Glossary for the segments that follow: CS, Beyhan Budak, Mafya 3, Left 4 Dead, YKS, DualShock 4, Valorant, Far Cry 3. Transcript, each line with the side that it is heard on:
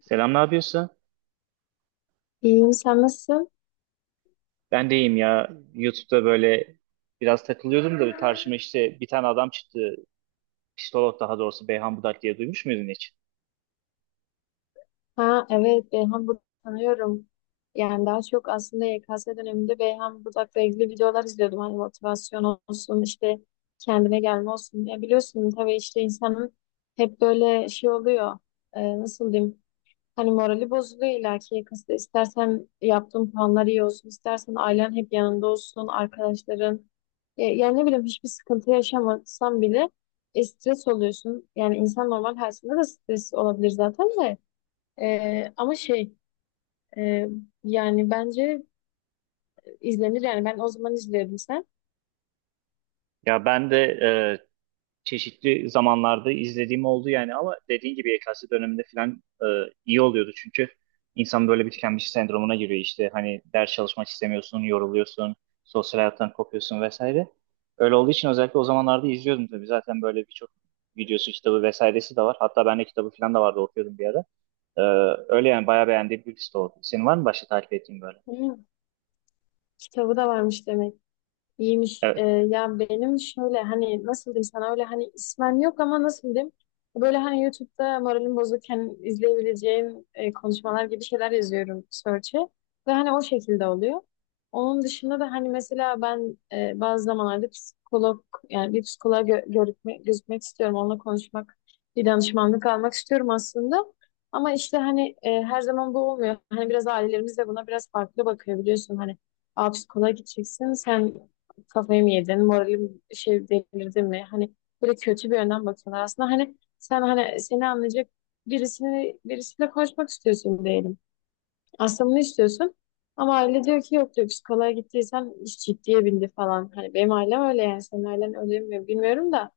right: Selam, ne yapıyorsun?
left: İyiyim, sen nasılsın?
right: Ben de iyiyim ya. YouTube'da böyle biraz takılıyordum da karşıma işte bir tane adam çıktı. Psikolog daha doğrusu Beyhan Budak diye duymuş muydun hiç?
left: Ha evet, Beyhan Budak'ı tanıyorum. Yani daha çok aslında YKS döneminde Beyhan Budak'la ilgili videolar izliyordum. Hani motivasyon olsun, işte kendine gelme olsun. Ya biliyorsun tabii işte insanın hep böyle şey oluyor. Nasıl diyeyim? Hani morali bozuluyor illaki yakasında. İstersen yaptığın planlar iyi olsun, istersen ailen hep yanında olsun, arkadaşların. Yani ne bileyim hiçbir sıkıntı yaşamasan bile stres oluyorsun. Yani insan normal hayatında da stres olabilir zaten de. Ama şey e, yani bence İzlenir yani ben o zaman izliyordum sen.
right: Ya ben de çeşitli zamanlarda izlediğim oldu yani ama dediğin gibi YKS döneminde falan iyi oluyordu çünkü insan böyle bir tükenmiş sendromuna giriyor işte hani ders çalışmak istemiyorsun, yoruluyorsun, sosyal hayattan kopuyorsun vesaire. Öyle olduğu için özellikle o zamanlarda izliyordum tabii zaten böyle birçok videosu, kitabı vesairesi de var. Hatta ben de kitabı falan da vardı okuyordum bir ara. E, Öyle yani bayağı beğendiğim bir liste oldu. Senin var mı başka takip ettiğin böyle?
left: Hı, kitabı da varmış demek. İyiymiş.
right: Evet.
left: Ya benim şöyle hani nasıl diyeyim sana öyle hani ismen yok ama nasıl diyeyim böyle hani YouTube'da moralim bozukken izleyebileceğim konuşmalar gibi şeyler yazıyorum search'e ve hani o şekilde oluyor. Onun dışında da hani mesela ben bazı zamanlarda psikolog yani bir psikoloğa gözükmek istiyorum. Onunla konuşmak, bir danışmanlık almak istiyorum aslında. Ama işte hani her zaman bu olmuyor. Hani biraz ailelerimiz de buna biraz farklı bakıyor biliyorsun. Hani aa, psikoloğa gideceksin. Sen kafayı mı yedin, moralim şey delirdi mi? Hani böyle kötü bir yönden bakıyorlar. Aslında hani sen hani seni anlayacak birisiyle konuşmak istiyorsun diyelim. Aslında bunu istiyorsun. Ama aile diyor ki yok diyor psikoloğa gittiysen iş ciddiye bindi falan. Hani benim ailem öyle yani senin ailen öyle mi bilmiyorum da.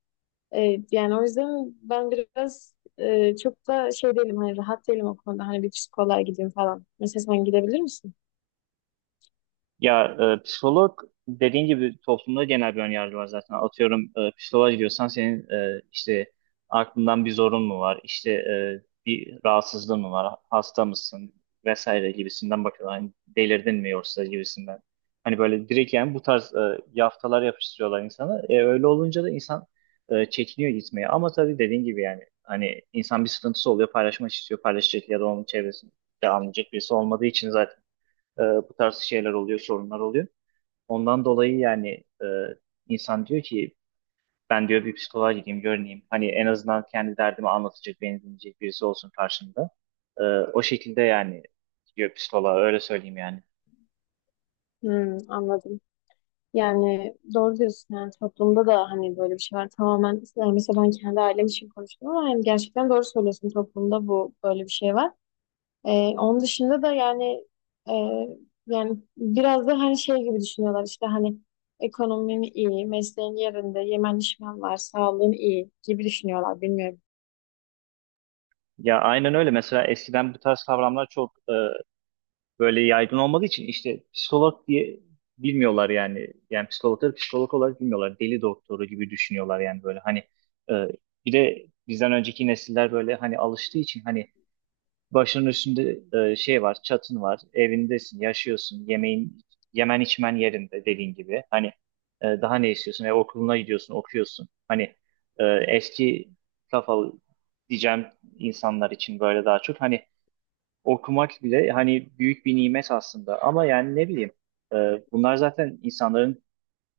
left: Yani o yüzden ben biraz çok da şey değilim hani rahat değilim o konuda. Hani bir psikoloğa gideyim falan. Mesela sen gidebilir misin?
right: Ya psikolog dediğin gibi toplumda genel bir önyargı var zaten. Atıyorum psikoloğa gidiyorsan senin işte aklından bir zorun mu var? İşte bir rahatsızlığın mı var? Hasta mısın? Vesaire gibisinden bakıyorlar. Hani delirdin mi yoksa gibisinden. Hani böyle direkt yani bu tarz yaftalar yapıştırıyorlar insana. Öyle olunca da insan çekiniyor gitmeye. Ama tabii dediğin gibi yani hani insan bir sıkıntısı oluyor paylaşmak istiyor. Paylaşacak ya da onun çevresinde anlayacak birisi olmadığı için zaten bu tarz şeyler oluyor, sorunlar oluyor. Ondan dolayı yani e, insan diyor ki ben diyor bir psikoloğa gideyim, görüneyim. Hani en azından kendi derdimi anlatacak, beni dinleyecek birisi olsun karşımda. O şekilde yani gidiyor psikoloğa, öyle söyleyeyim yani.
left: Hmm, anladım. Yani doğru diyorsun yani toplumda da hani böyle bir şey var tamamen yani mesela ben kendi ailem için konuştum ama yani gerçekten doğru söylüyorsun toplumda bu böyle bir şey var. Ee, Onun dışında da yani e, yani biraz da hani şey gibi düşünüyorlar işte hani ekonomin iyi, mesleğin yerinde, yemen içmen var, sağlığın iyi gibi düşünüyorlar bilmiyorum.
right: Ya aynen öyle. Mesela eskiden bu tarz kavramlar çok böyle yaygın olmadığı için işte psikolog diye bilmiyorlar yani. Yani psikologları psikolog olarak bilmiyorlar. Deli doktoru gibi düşünüyorlar yani böyle. Hani e, bir de bizden önceki nesiller böyle hani alıştığı için hani başının üstünde şey var, çatın var, evindesin, yaşıyorsun, yemeğin, yemen içmen yerinde dediğin gibi. Hani daha ne istiyorsun? Okuluna gidiyorsun, okuyorsun. Hani eski kafalı diyeceğim insanlar için böyle daha çok. Hani okumak bile hani büyük bir nimet aslında. Ama yani ne bileyim, e, bunlar zaten insanların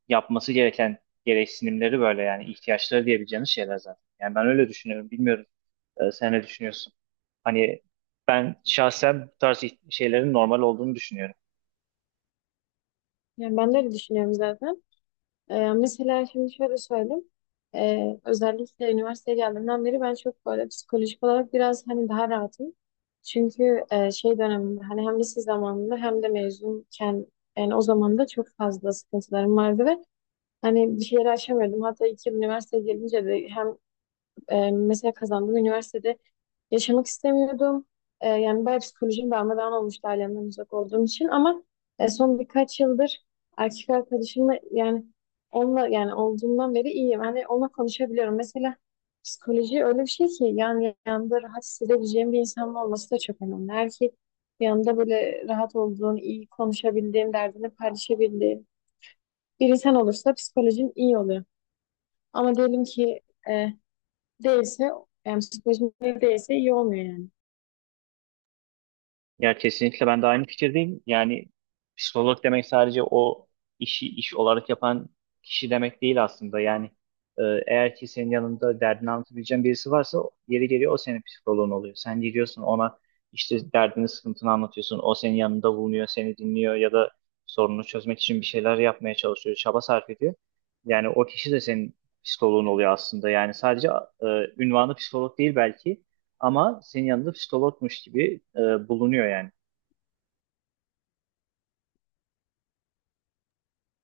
right: yapması gereken gereksinimleri böyle yani ihtiyaçları diyebileceğiniz şeyler zaten. Yani ben öyle düşünüyorum. Bilmiyorum. Sen ne düşünüyorsun? Hani ben şahsen bu tarz şeylerin normal olduğunu düşünüyorum.
left: Yani ben de öyle düşünüyorum zaten. Mesela şimdi şöyle söyleyeyim. Özellikle üniversiteye geldiğimden beri ben çok böyle psikolojik olarak biraz hani daha rahatım. Çünkü şey döneminde hani hem lise zamanında hem de mezunken yani o zaman da çok fazla sıkıntılarım vardı ve hani bir şeyleri aşamıyordum. Hatta iki yıl üniversiteye gelince de hem mesela kazandığım üniversitede yaşamak istemiyordum. Yani bayağı psikolojim darmadağın olmuştu ailemden uzak olduğum için ama son birkaç yıldır erkek arkadaşımla yani onunla yani olduğumdan beri iyiyim. Hani onunla konuşabiliyorum. Mesela psikoloji öyle bir şey ki yani yanında rahat hissedebileceğim bir insanın olması da çok önemli. Erkek yanında böyle rahat olduğun, iyi konuşabildiğin, derdini paylaşabildiğin bir insan olursa psikolojin iyi oluyor. Ama diyelim ki e, değilse yani psikolojin iyi değilse iyi olmuyor yani.
right: Ya kesinlikle ben de aynı fikirdeyim. Yani psikolog demek sadece o işi iş olarak yapan kişi demek değil aslında. Yani e, eğer ki senin yanında derdini anlatabileceğin birisi varsa yeri geliyor o senin psikoloğun oluyor. Sen gidiyorsun ona işte derdini sıkıntını anlatıyorsun. O senin yanında bulunuyor, seni dinliyor ya da sorununu çözmek için bir şeyler yapmaya çalışıyor, çaba sarf ediyor. Yani o kişi de senin psikoloğun oluyor aslında. Yani sadece e, ünvanı psikolog değil belki. Ama senin yanında psikologmuş gibi bulunuyor yani.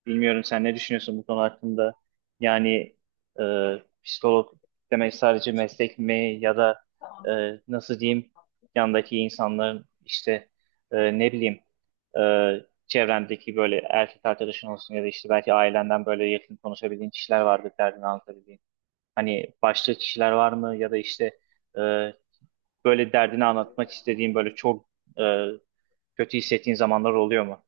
right: Bilmiyorum sen ne düşünüyorsun bu konu hakkında? Yani e, psikolog demek sadece meslek mi ya da e,
left: Tamam.
right: nasıl diyeyim yandaki insanların işte ne bileyim e, çevrendeki böyle erkek arkadaşın olsun ya da işte belki ailenden böyle yakın konuşabildiğin kişiler vardır derdini anlatabildiğin. Hani başka kişiler var mı ya da işte e, böyle derdini anlatmak istediğin böyle çok e, kötü hissettiğin zamanlar oluyor mu?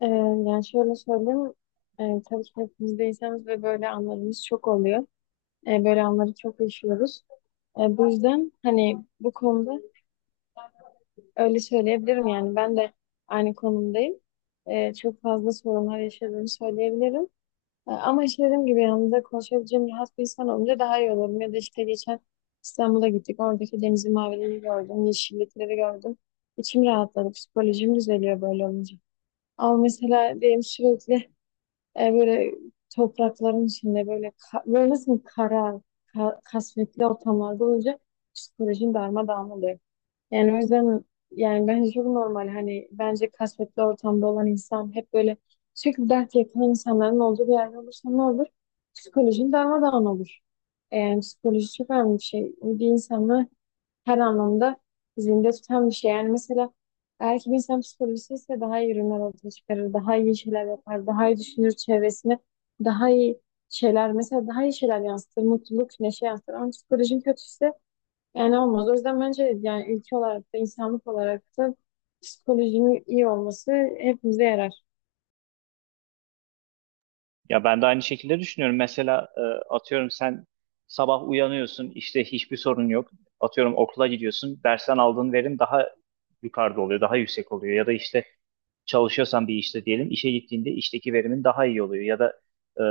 left: Ee, Yani şöyle söyleyeyim, çalışma ekibideyseniz ve böyle anlarımız çok oluyor. Böyle anları çok yaşıyoruz. Bu yüzden hani bu konuda öyle söyleyebilirim yani ben de aynı konumdayım. Çok fazla sorunlar yaşadığımı söyleyebilirim. Ama işte dediğim gibi yanımda konuşabileceğim rahat bir insan olunca daha iyi olurum. Ya da işte geçen İstanbul'a gittik. Oradaki denizin maviliğini gördüm. Yeşillikleri gördüm. İçim rahatladı. Psikolojim düzeliyor böyle olunca. Ama mesela benim sürekli böyle toprakların içinde böyle böyle nasıl kara, kasvetli ortamlarda olunca psikolojim darmadağın oluyor. Yani o yüzden yani bence çok normal. Hani bence kasvetli ortamda olan insan hep böyle sürekli dert yakın insanların olduğu bir yerde olursa ne olur? Psikolojin darmadağın olur. Yani psikoloji çok önemli bir şey. Bir insanı her anlamda zinde tutan bir şey. Yani mesela eğer ki bir insan psikolojisi ise daha iyi ürünler ortaya çıkarır, daha iyi şeyler yapar, daha iyi düşünür çevresine, daha iyi şeyler mesela daha iyi şeyler yansıtır, mutluluk, neşe yansıtır. Ama psikolojin kötüyse yani olmaz. O yüzden bence yani ülke olarak da insanlık olarak da psikolojinin iyi olması hepimize yarar.
right: Ya ben de aynı şekilde düşünüyorum. Mesela atıyorum sen sabah uyanıyorsun, işte hiçbir sorun yok. Atıyorum okula gidiyorsun, dersten aldığın verim daha yukarıda oluyor, daha yüksek oluyor. Ya da işte çalışıyorsan bir işte diyelim, işe gittiğinde işteki verimin daha iyi oluyor. Ya da e,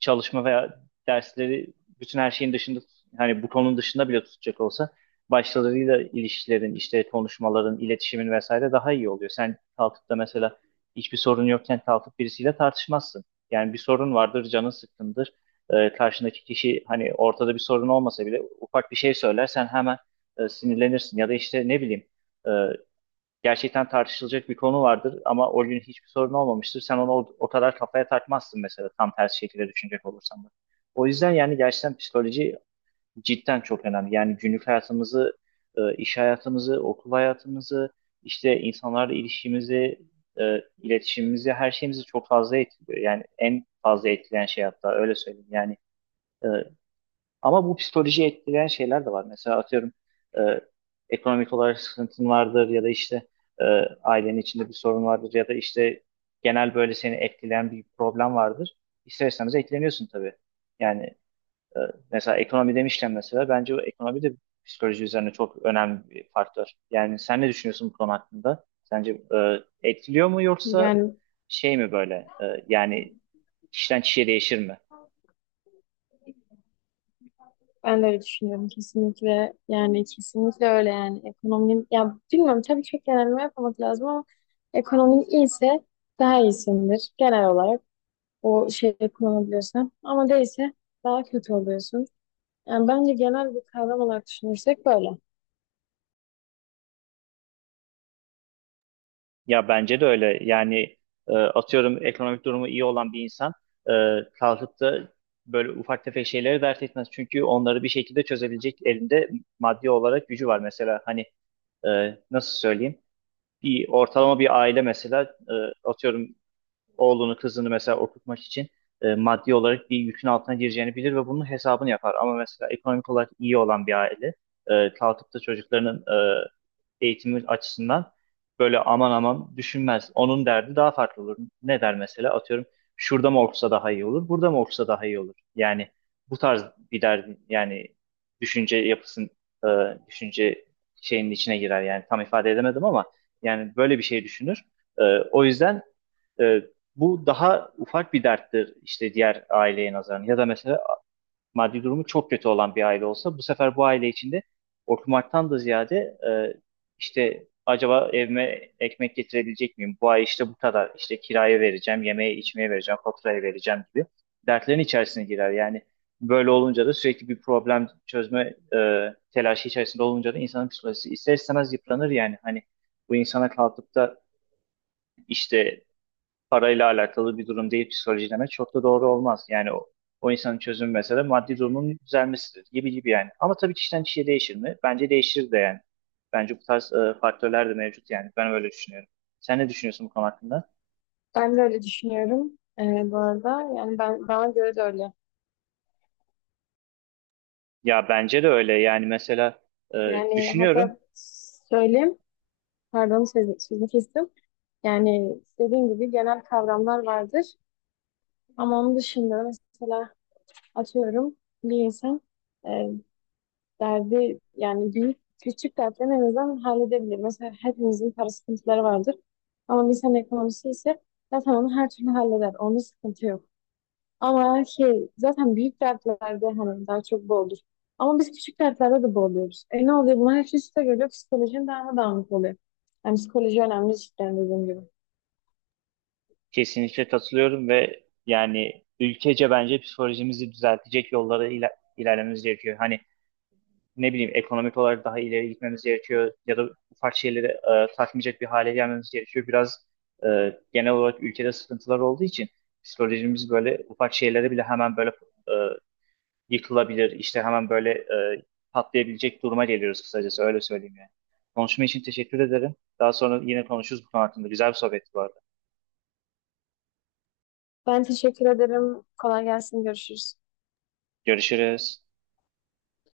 right: çalışma veya dersleri bütün her şeyin dışında, hani bu konunun dışında bile tutacak olsa başkalarıyla ilişkilerin, işte konuşmaların, iletişimin vesaire daha iyi oluyor. Sen kalkıp da mesela hiçbir sorun yokken kalkıp birisiyle tartışmazsın. Yani bir sorun vardır, canın sıkkındır. Karşındaki kişi hani ortada bir sorun olmasa bile ufak bir şey söyler, sen hemen sinirlenirsin. Ya da işte ne bileyim e, gerçekten tartışılacak bir konu vardır ama o gün hiçbir sorun olmamıştır. Sen onu o kadar kafaya takmazsın mesela tam tersi şekilde düşünecek olursan da. O yüzden yani gerçekten psikoloji cidden çok önemli. Yani günlük hayatımızı, iş hayatımızı, okul hayatımızı, işte insanlarla ilişkimizi, iletişimimizi, her şeyimizi çok fazla etkiliyor. Yani en fazla etkileyen şey hatta öyle söyleyeyim. Yani e, ama bu psikolojiyi etkileyen şeyler de var. Mesela atıyorum e, ekonomik olarak sıkıntın vardır ya da işte e, ailenin içinde bir sorun vardır ya da işte genel böyle seni etkileyen bir problem vardır. İster istemez etkileniyorsun tabii. Yani e, mesela ekonomi demişken mesela bence o ekonomi de psikoloji üzerine çok önemli bir faktör. Yani sen ne düşünüyorsun bu konu hakkında? Sence etkiliyor mu yoksa
left: Yani
right: şey mi böyle yani kişiden kişiye değişir mi?
left: ben de öyle düşünüyorum kesinlikle. Yani kesinlikle öyle yani ekonominin ya bilmiyorum tabii çok genelleme yapmamak lazım ama ekonominin iyiyse daha iyisindir genel olarak o şeyi kullanabiliyorsan ama değilse daha kötü oluyorsun. Yani bence genel bir kavram olarak düşünürsek böyle.
right: Ya bence de öyle. Yani atıyorum ekonomik durumu iyi olan bir insan e, kalkıp da böyle ufak tefek şeyleri dert etmez. Çünkü onları bir şekilde çözebilecek elinde maddi olarak gücü var. Mesela hani nasıl söyleyeyim? Bir ortalama bir aile mesela e, atıyorum oğlunu kızını mesela okutmak için maddi olarak bir yükün altına gireceğini bilir ve bunun hesabını yapar. Ama mesela ekonomik olarak iyi olan bir aile kalkıp da çocuklarının e, eğitimi açısından böyle aman aman düşünmez. Onun derdi daha farklı olur. Ne der mesela? Atıyorum şurada mı okusa daha iyi olur, burada mı okusa daha iyi olur. Yani bu tarz bir derdi yani düşünce yapısın e, düşünce şeyinin içine girer yani tam ifade edemedim ama yani böyle bir şey düşünür. E, O yüzden ee, bu daha ufak bir derttir işte diğer aileye nazaran. Ya da mesela maddi durumu çok kötü olan bir aile olsa bu sefer bu aile içinde okumaktan da ziyade e, işte acaba evime ekmek getirebilecek miyim? Bu ay işte bu kadar işte kiraya vereceğim, yemeğe içmeye vereceğim, faturaya vereceğim gibi dertlerin içerisine girer. Yani böyle olunca da sürekli bir problem çözme telaşı içerisinde olunca da insanın psikolojisi ister istemez yıpranır yani. Hani bu insana kalkıp da işte parayla alakalı bir durum değil psikoloji demek çok da doğru olmaz. Yani o insanın çözümü mesela maddi durumun düzelmesidir gibi gibi yani. Ama tabii kişiden kişiye değişir mi? Bence değişir de yani. Bence bu tarz faktörler de mevcut yani. Ben öyle düşünüyorum. Sen ne düşünüyorsun bu konu hakkında?
left: Ben de öyle düşünüyorum. Bu arada yani ben bana göre de öyle.
right: Ya bence de öyle yani mesela e,
left: Yani
right: düşünüyorum.
left: hatta söyleyeyim, pardon sözü kestim. Yani dediğim gibi genel kavramlar vardır. Ama onun dışında mesela atıyorum bir insan e, derdi yani büyük küçük dertlerini en azından halledebilir. Mesela hepimizin para sıkıntıları vardır. Ama bir insan ekonomisi ise zaten onu her türlü halleder. Onda sıkıntı yok. Ama şey zaten büyük dertlerde hani daha çok boğulur. Ama biz küçük dertlerde de boğuluyoruz. E ne oluyor? Bunlar hepsi üste geliyor. Psikolojin daha da dağınık oluyor. Yani psikoloji önemli cidden dediğim gibi.
right: Kesinlikle katılıyorum ve yani ülkece bence psikolojimizi düzeltecek yollara ilerlememiz gerekiyor. Hani ne bileyim ekonomik olarak daha ileri gitmemiz gerekiyor ya da ufak şeyleri takmayacak bir hale gelmemiz gerekiyor. Biraz genel olarak ülkede sıkıntılar olduğu için psikolojimiz böyle ufak şeylere bile hemen böyle e, yıkılabilir, işte hemen böyle patlayabilecek duruma geliyoruz kısacası öyle söyleyeyim yani. Konuşma için teşekkür ederim. Daha sonra yine konuşuruz bu konu hakkında. Güzel bir sohbetti bu arada.
left: Ben teşekkür ederim. Kolay gelsin. Görüşürüz.
right: Görüşürüz.